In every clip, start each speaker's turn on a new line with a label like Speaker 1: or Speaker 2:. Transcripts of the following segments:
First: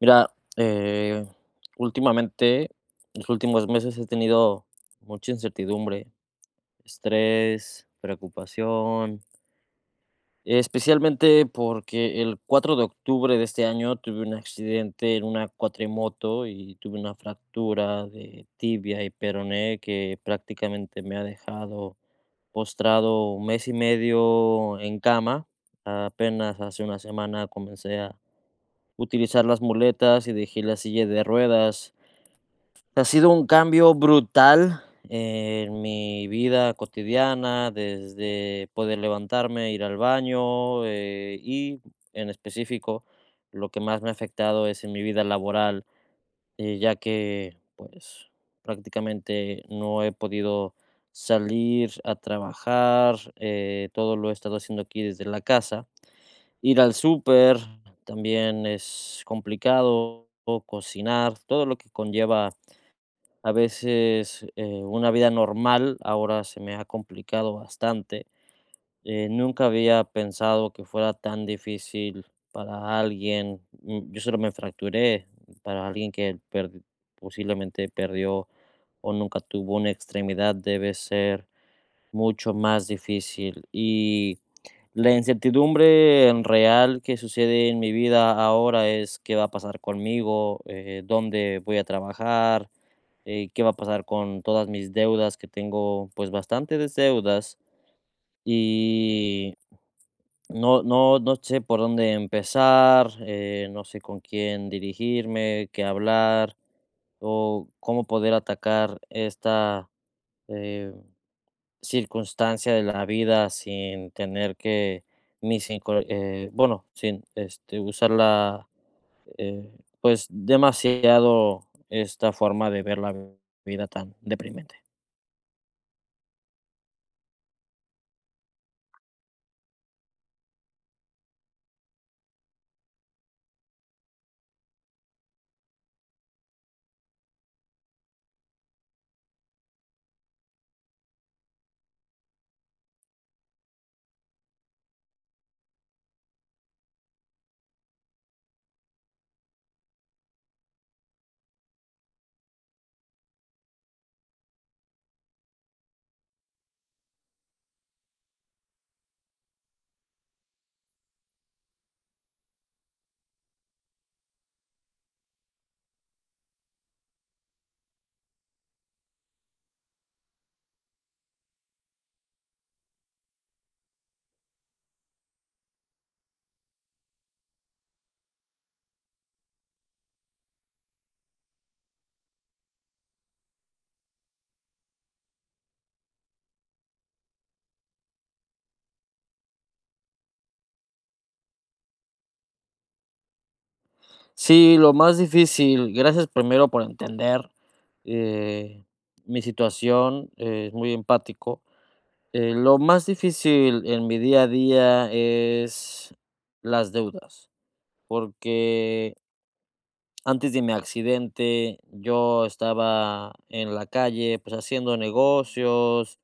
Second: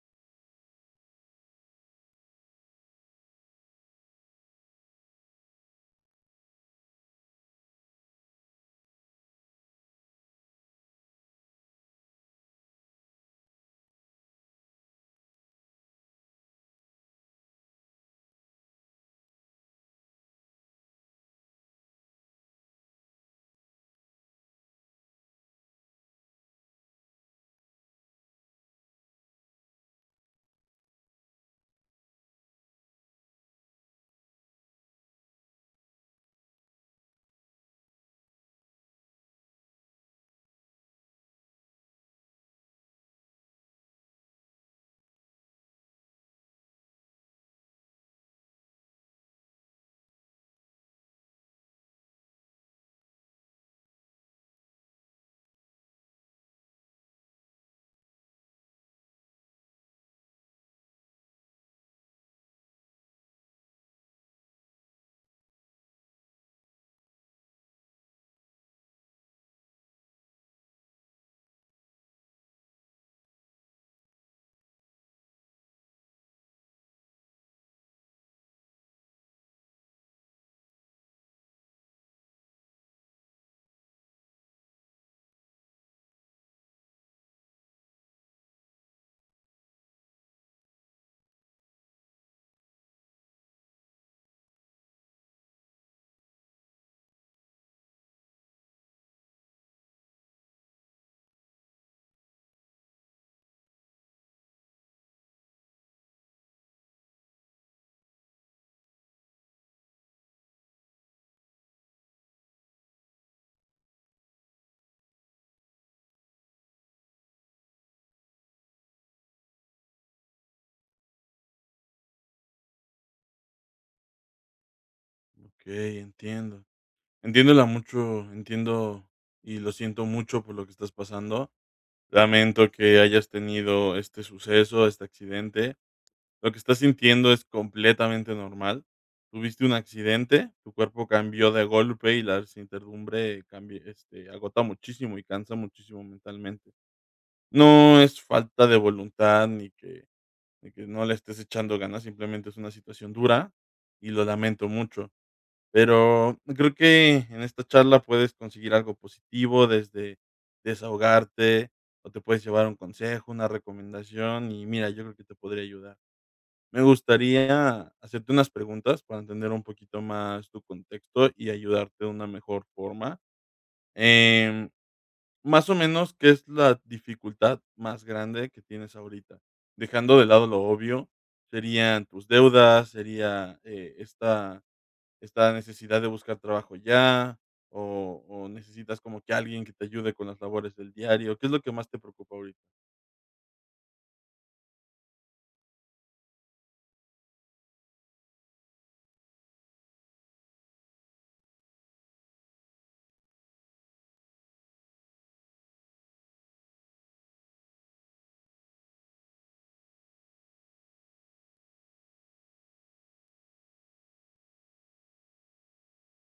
Speaker 1: Mira, eh, últimamente, los últimos meses he tenido mucha incertidumbre, estrés, preocupación, especialmente porque el 4 de octubre de este año tuve un accidente en una cuatrimoto y tuve una fractura de tibia y peroné que prácticamente me ha dejado postrado un mes y medio en cama. Apenas hace una semana comencé utilizar las muletas y dejé la silla de ruedas. Ha sido un cambio brutal en mi vida cotidiana, desde poder levantarme, ir al baño, y en específico lo que más me ha afectado es en mi vida laboral, ya que pues prácticamente no he podido salir a trabajar. Todo lo he estado haciendo aquí desde la casa. Ir al súper también es complicado, o cocinar, todo lo que conlleva a veces, una vida normal, ahora se me ha complicado bastante. Nunca había pensado que fuera tan difícil para alguien. Yo solo me fracturé, para alguien que per posiblemente perdió o nunca tuvo una extremidad debe ser mucho más difícil, y la incertidumbre en real que sucede en mi vida ahora es qué va a pasar conmigo, dónde voy a trabajar, qué va a pasar con todas mis deudas, que tengo pues bastantes deudas. Y no sé por dónde empezar, no sé con quién dirigirme, qué hablar, o cómo poder atacar esta, eh, circunstancia de la vida sin tener que mis inco bueno, sin, este, usarla, eh, pues, demasiado esta forma de ver la vida tan deprimente.
Speaker 2: Okey, entiendo. Entiéndola mucho, entiendo y lo siento mucho por lo que estás pasando. Lamento que hayas tenido este suceso, este accidente. Lo que estás sintiendo es completamente normal. Tuviste un accidente, tu cuerpo cambió de golpe y la servidumbre cambi agota muchísimo y cansa muchísimo mentalmente. No es falta de voluntad ni que ni que no le estés echando ganas, simplemente es una situación dura y lo lamento mucho. Pero creo que en esta charla puedes conseguir algo positivo desde desahogarte, o te puedes llevar un consejo, una recomendación y mira, yo creo que te podría ayudar. Me gustaría hacerte unas preguntas para entender un poquito más tu contexto y ayudarte de una mejor forma. Em, Más o menos, ¿qué es la dificultad más grande que tienes ahorita? Dejando de lado lo obvio, serían tus deudas, sería, esta esta necesidad de buscar trabajo ya, o necesitas como que alguien que te ayude con las labores del diario? ¿Qué es lo que más te preocupa ahorita?
Speaker 1: Sí, lo más difícil. Gracias primero por entender, eh, mi situación. Es muy empático. Lo más difícil en mi día a día es las deudas, porque antes de mi accidente yo estaba en la calle, pues haciendo negocios,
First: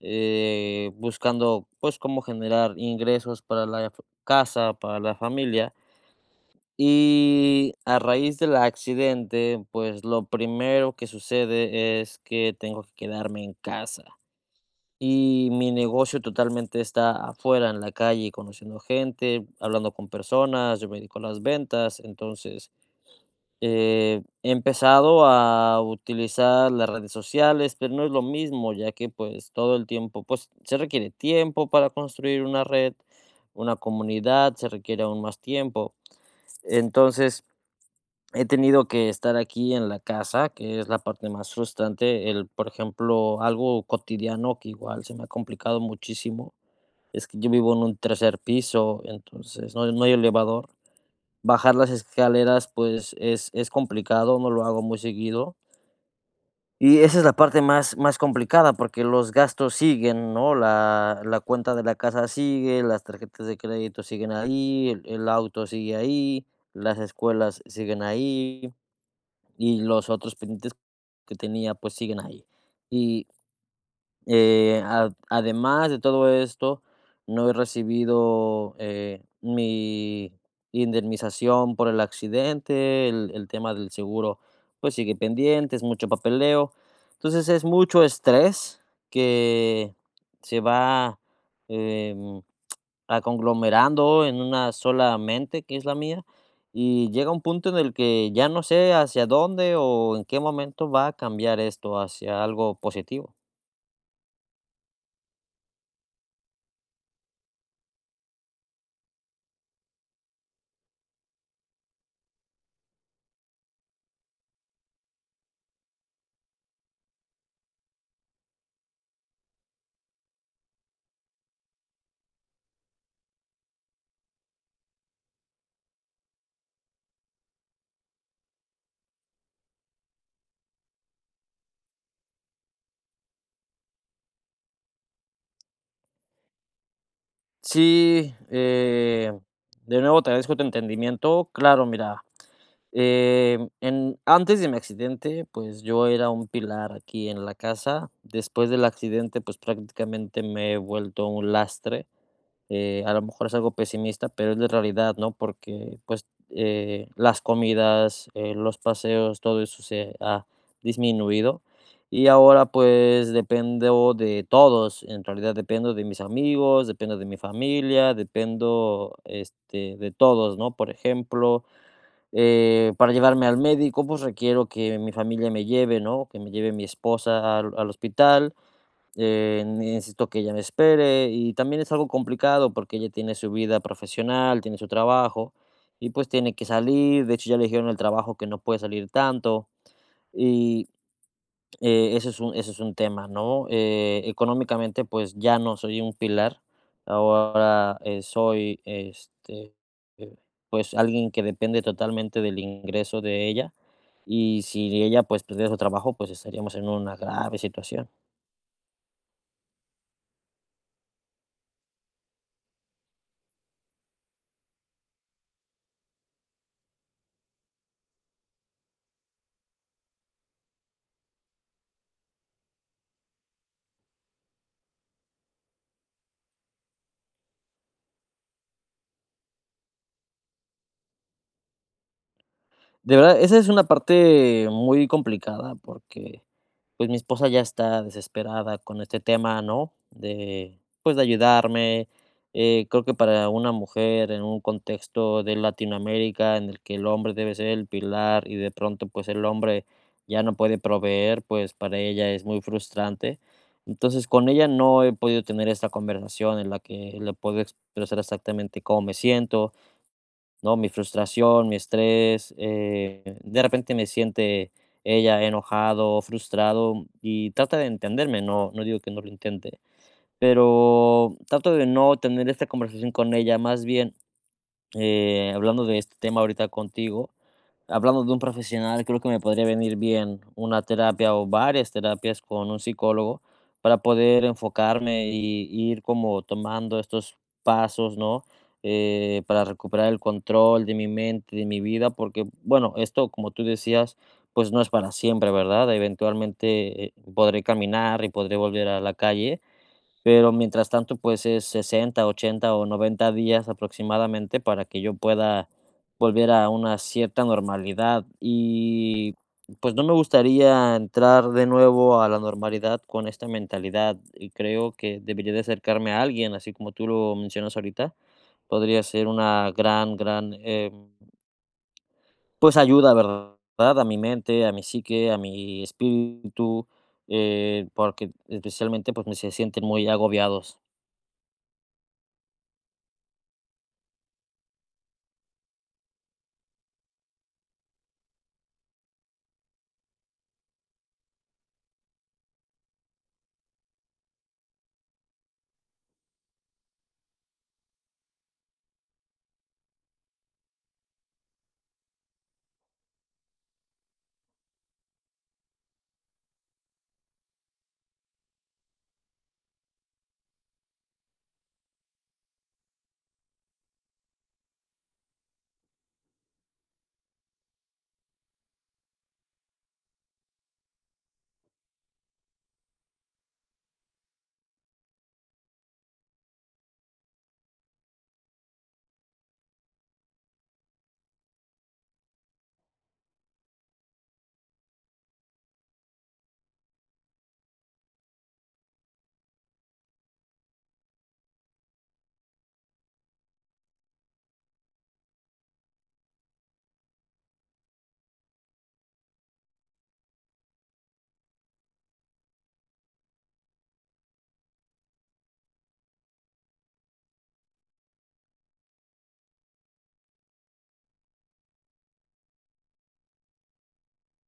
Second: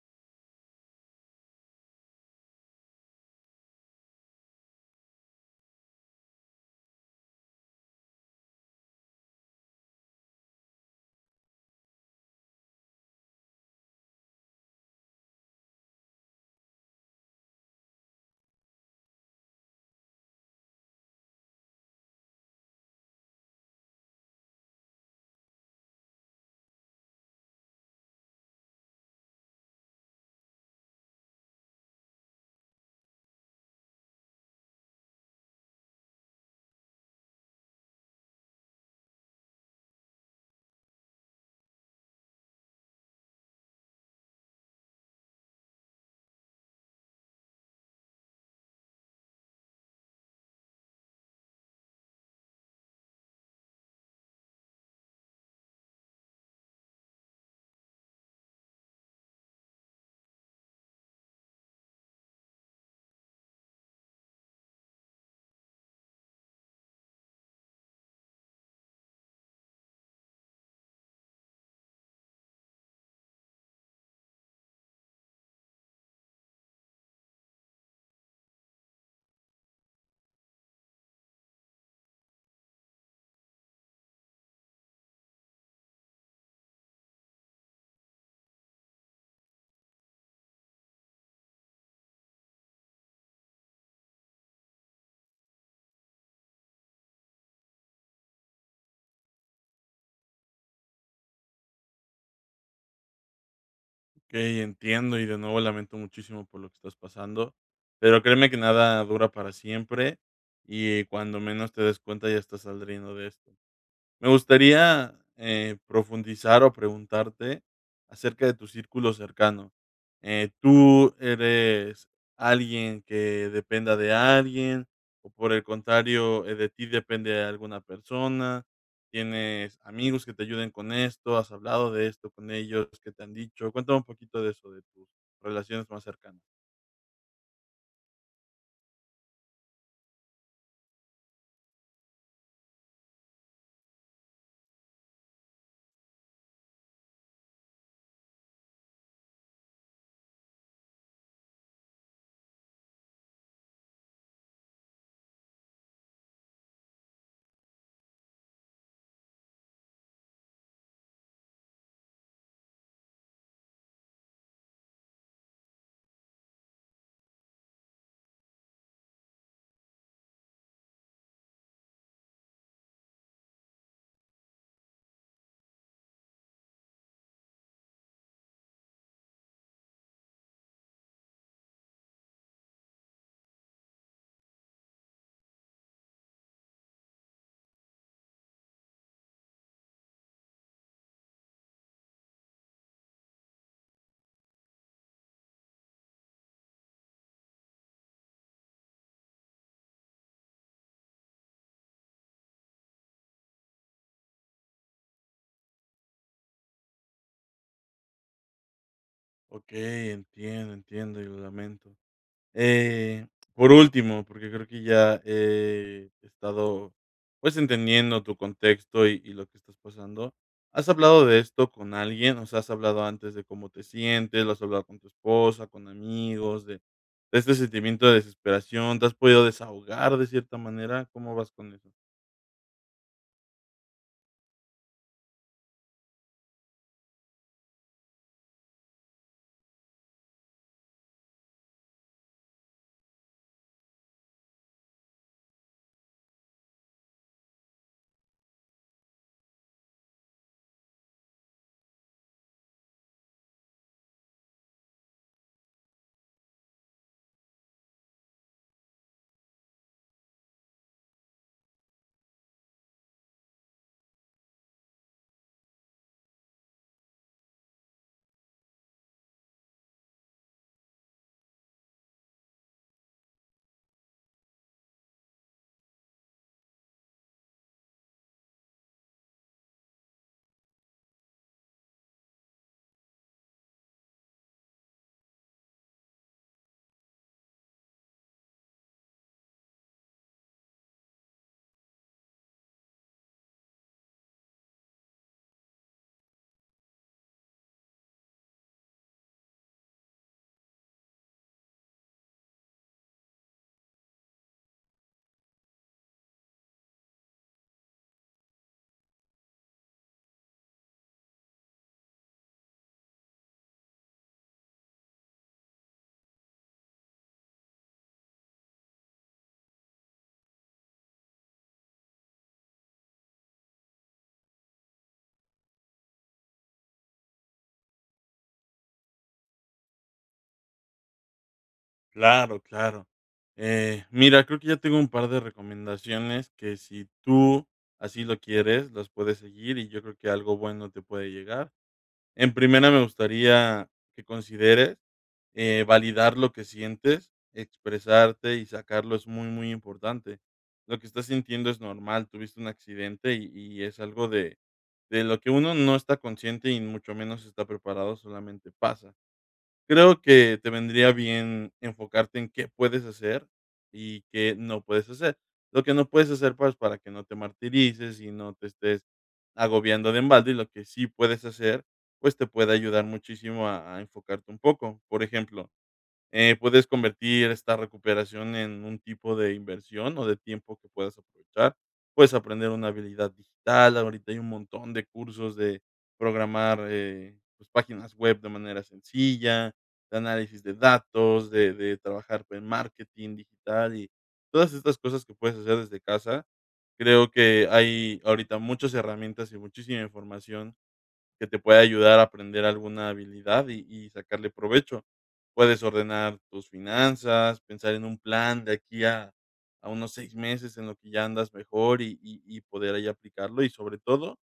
Speaker 1: buscando pues cómo generar ingresos para la casa, para la familia. Y a raíz del accidente, pues lo primero que sucede es que tengo que quedarme en casa. Y mi negocio totalmente está afuera, en la calle, conociendo gente, hablando con personas. Yo me dedico a las ventas, entonces he empezado a utilizar las redes sociales, pero no es lo mismo, ya que pues todo el tiempo, pues se requiere tiempo para construir una red, una comunidad, se requiere aún más tiempo. Entonces, he tenido que estar aquí en la casa, que es la parte más frustrante. Por ejemplo, algo cotidiano que igual se me ha complicado muchísimo, es que yo vivo en un tercer piso, entonces no hay elevador. Bajar las escaleras, pues es complicado, no lo hago muy seguido. Y esa es la parte más, más complicada porque los gastos siguen, ¿no? La cuenta de la casa sigue, las tarjetas de crédito siguen ahí, el auto sigue ahí, las escuelas siguen ahí y los otros pendientes que tenía, pues, siguen ahí. Y, ad además de todo esto, no he recibido, mi indemnización por el accidente. El tema del seguro, pues, sigue pendiente, es mucho papeleo. Entonces, es mucho estrés que se va, em, a conglomerando en una sola mente, que es la mía, y llega un punto en el que ya no sé hacia dónde o en qué momento va a cambiar esto hacia algo positivo.
Speaker 2: Okey, entiendo, y de nuevo lamento muchísimo por lo que estás pasando, pero créeme que nada dura para siempre, y cuando menos te des cuenta ya estás saliendo de esto. Me gustaría, profundizar o preguntarte acerca de tu círculo cercano. ¿tú eres alguien que dependa de alguien o, por el contrario, de ti depende de alguna persona? ¿Tienes amigos que te ayuden con esto? ¿Has hablado de esto con ellos? ¿Qué te han dicho? Cuéntame un poquito de eso, de tus relaciones más cercanas.
Speaker 1: Sí, de nuevo te agradezco tu entendimiento. Claro, mira, antes de mi accidente, pues yo era un pilar aquí en la casa. Después del accidente, pues prácticamente me he vuelto un lastre. A lo mejor es algo pesimista, pero es la realidad, ¿no? Porque, pues, las comidas, los paseos, todo eso se ha disminuido. Y ahora, pues, dependo de todos. En realidad dependo de mis amigos, dependo de mi familia, dependo, este, de todos, ¿no? Por ejemplo, para llevarme al médico, pues requiero que mi familia me lleve, ¿no? Que me lleve mi esposa al, al hospital. Necesito que ella me espere y también es algo complicado porque ella tiene su vida profesional, tiene su trabajo y pues tiene que salir. De hecho, ya le dijeron en el trabajo que no puede salir tanto y eso es un tema, ¿no? Económicamente, pues ya no soy un pilar. Ahora soy, este, eh, pues alguien que depende totalmente del ingreso de ella, y si ella pues perdiera su trabajo, pues estaríamos en una grave situación.
Speaker 2: Okey, entiendo, entiendo y lo lamento. Eh, por último, porque creo que ya he estado, pues, entendiendo tu contexto y lo que estás pasando, ¿has hablado de esto con alguien? O sea, ¿has hablado antes de cómo te sientes? ¿Lo has hablado con tu esposa, con amigos, de este sentimiento de desesperación? ¿Te has podido desahogar de cierta manera? ¿Cómo vas con eso?
Speaker 1: De verdad, esa es una parte muy complicada porque, pues, mi esposa ya está desesperada con este tema, ¿no? De, pues, de ayudarme. Creo que para una mujer en un contexto de Latinoamérica en el que el hombre debe ser el pilar y de pronto, pues, el hombre ya no puede proveer, pues, para ella es muy frustrante. Entonces, con ella no he podido tener esta conversación en la que le puedo expresar exactamente cómo me siento, ¿no? Mi frustración, mi estrés, de repente me siente ella enojado, frustrado y trata de entenderme, no, no digo que no lo intente, pero trato de no tener esta conversación con ella, más bien hablando de este tema ahorita contigo, hablando de un profesional, creo que me podría venir bien una terapia o varias terapias con un psicólogo para poder enfocarme y ir como tomando estos pasos, ¿no? Para recuperar el control de mi mente, de mi vida, porque, bueno, esto, como tú decías, pues no es para siempre, ¿verdad? Eventualmente podré caminar y podré volver a la calle, pero mientras tanto, pues, es 60, 80 o 90 días aproximadamente para que yo pueda volver a una cierta normalidad. Y, pues, no me gustaría entrar de nuevo a la normalidad con esta mentalidad, y creo que debería de acercarme a alguien, así como tú lo mencionas ahorita. Podría ser una gran, gran, pues, ayuda, ¿verdad? A mi mente, a mi psique, a mi espíritu, porque especialmente, pues, me se sienten muy agobiados.
Speaker 2: Claro, claro. Mira, creo que ya tengo un par de recomendaciones que si tú así lo quieres, las puedes seguir y yo creo que algo bueno te puede llegar. En primera, me gustaría que consideres, validar lo que sientes, expresarte y sacarlo es muy, muy importante. Lo que estás sintiendo es normal, tuviste un accidente y es algo de lo que uno no está consciente y mucho menos está preparado, solamente pasa. Creo que te vendría bien enfocarte en qué puedes hacer y qué no puedes hacer. Lo que no puedes hacer, pues, para que no te martirices y no te estés agobiando de embalde, y lo que sí puedes hacer, pues, te puede ayudar muchísimo a enfocarte un poco. Por ejemplo, puedes convertir esta recuperación en un tipo de inversión o de tiempo que puedas aprovechar. Puedes aprender una habilidad digital. Ahorita hay un montón de cursos de programar pues, páginas web de manera sencilla, de análisis de datos, de trabajar en marketing digital y todas estas cosas que puedes hacer desde casa. Creo que hay ahorita muchas herramientas y muchísima información que te puede ayudar a aprender alguna habilidad y sacarle provecho. Puedes ordenar tus finanzas, pensar en un plan de aquí a unos 6 meses en lo que ya andas mejor y y poder ahí aplicarlo y, sobre todo,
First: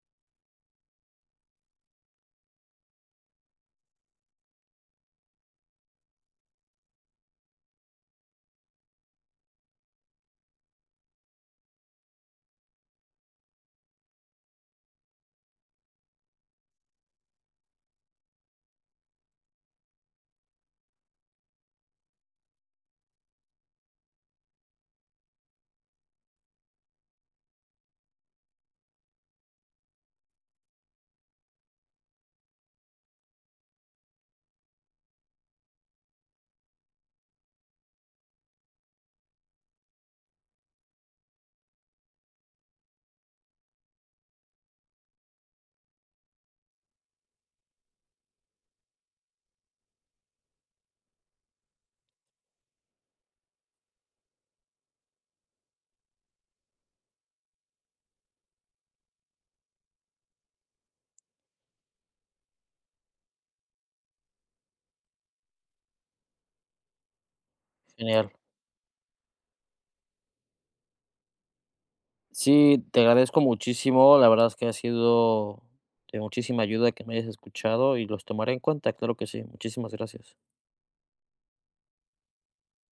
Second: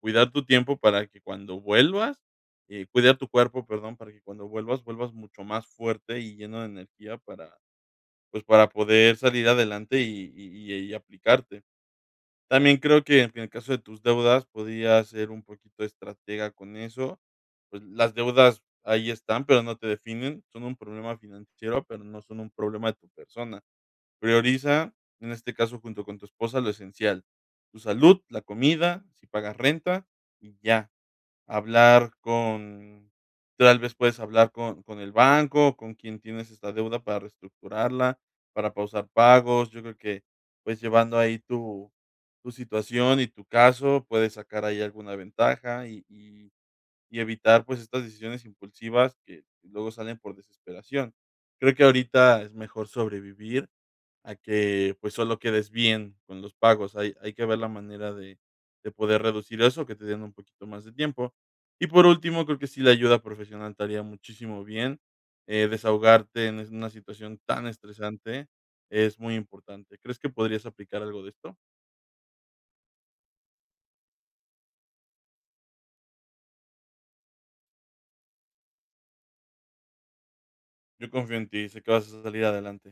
Speaker 2: cuidar tu tiempo para que cuando vuelvas, cuidar tu cuerpo, perdón, para que cuando vuelvas, vuelvas mucho más fuerte y lleno de energía para, pues, para poder salir adelante y y aplicarte. También creo que en el caso de tus deudas, podías ser un poquito estratega con eso. Pues, las deudas ahí están, pero no te definen. Son un problema financiero, pero no son un problema de tu persona. Prioriza, en este caso, junto con tu esposa, lo esencial. Tu salud, la comida, si pagas renta, y ya. Hablar con tal vez puedes hablar con el banco, con quien tienes esta deuda para reestructurarla, para pausar pagos. Yo creo que, pues, llevando ahí tu tu situación y tu caso, puedes sacar ahí alguna ventaja y evitar, pues, estas decisiones impulsivas que luego salen por desesperación. Creo que ahorita es mejor sobrevivir a que, pues, solo quedes bien con los pagos. Hay que ver la manera de poder reducir eso, que te den un poquito más de tiempo. Y por último, creo que sí la ayuda profesional te haría muchísimo bien, desahogarte en es una situación tan
Speaker 1: Genial.
Speaker 2: estresante es muy importante. ¿Crees que podrías aplicar algo de esto?
Speaker 1: Sí, te agradezco muchísimo. La verdad es que ha sido de muchísima ayuda que me hayas escuchado y los tomaré en cuenta, claro que sí. Muchísimas gracias.
Speaker 2: Yo confío en ti, sé que vas a salir adelante.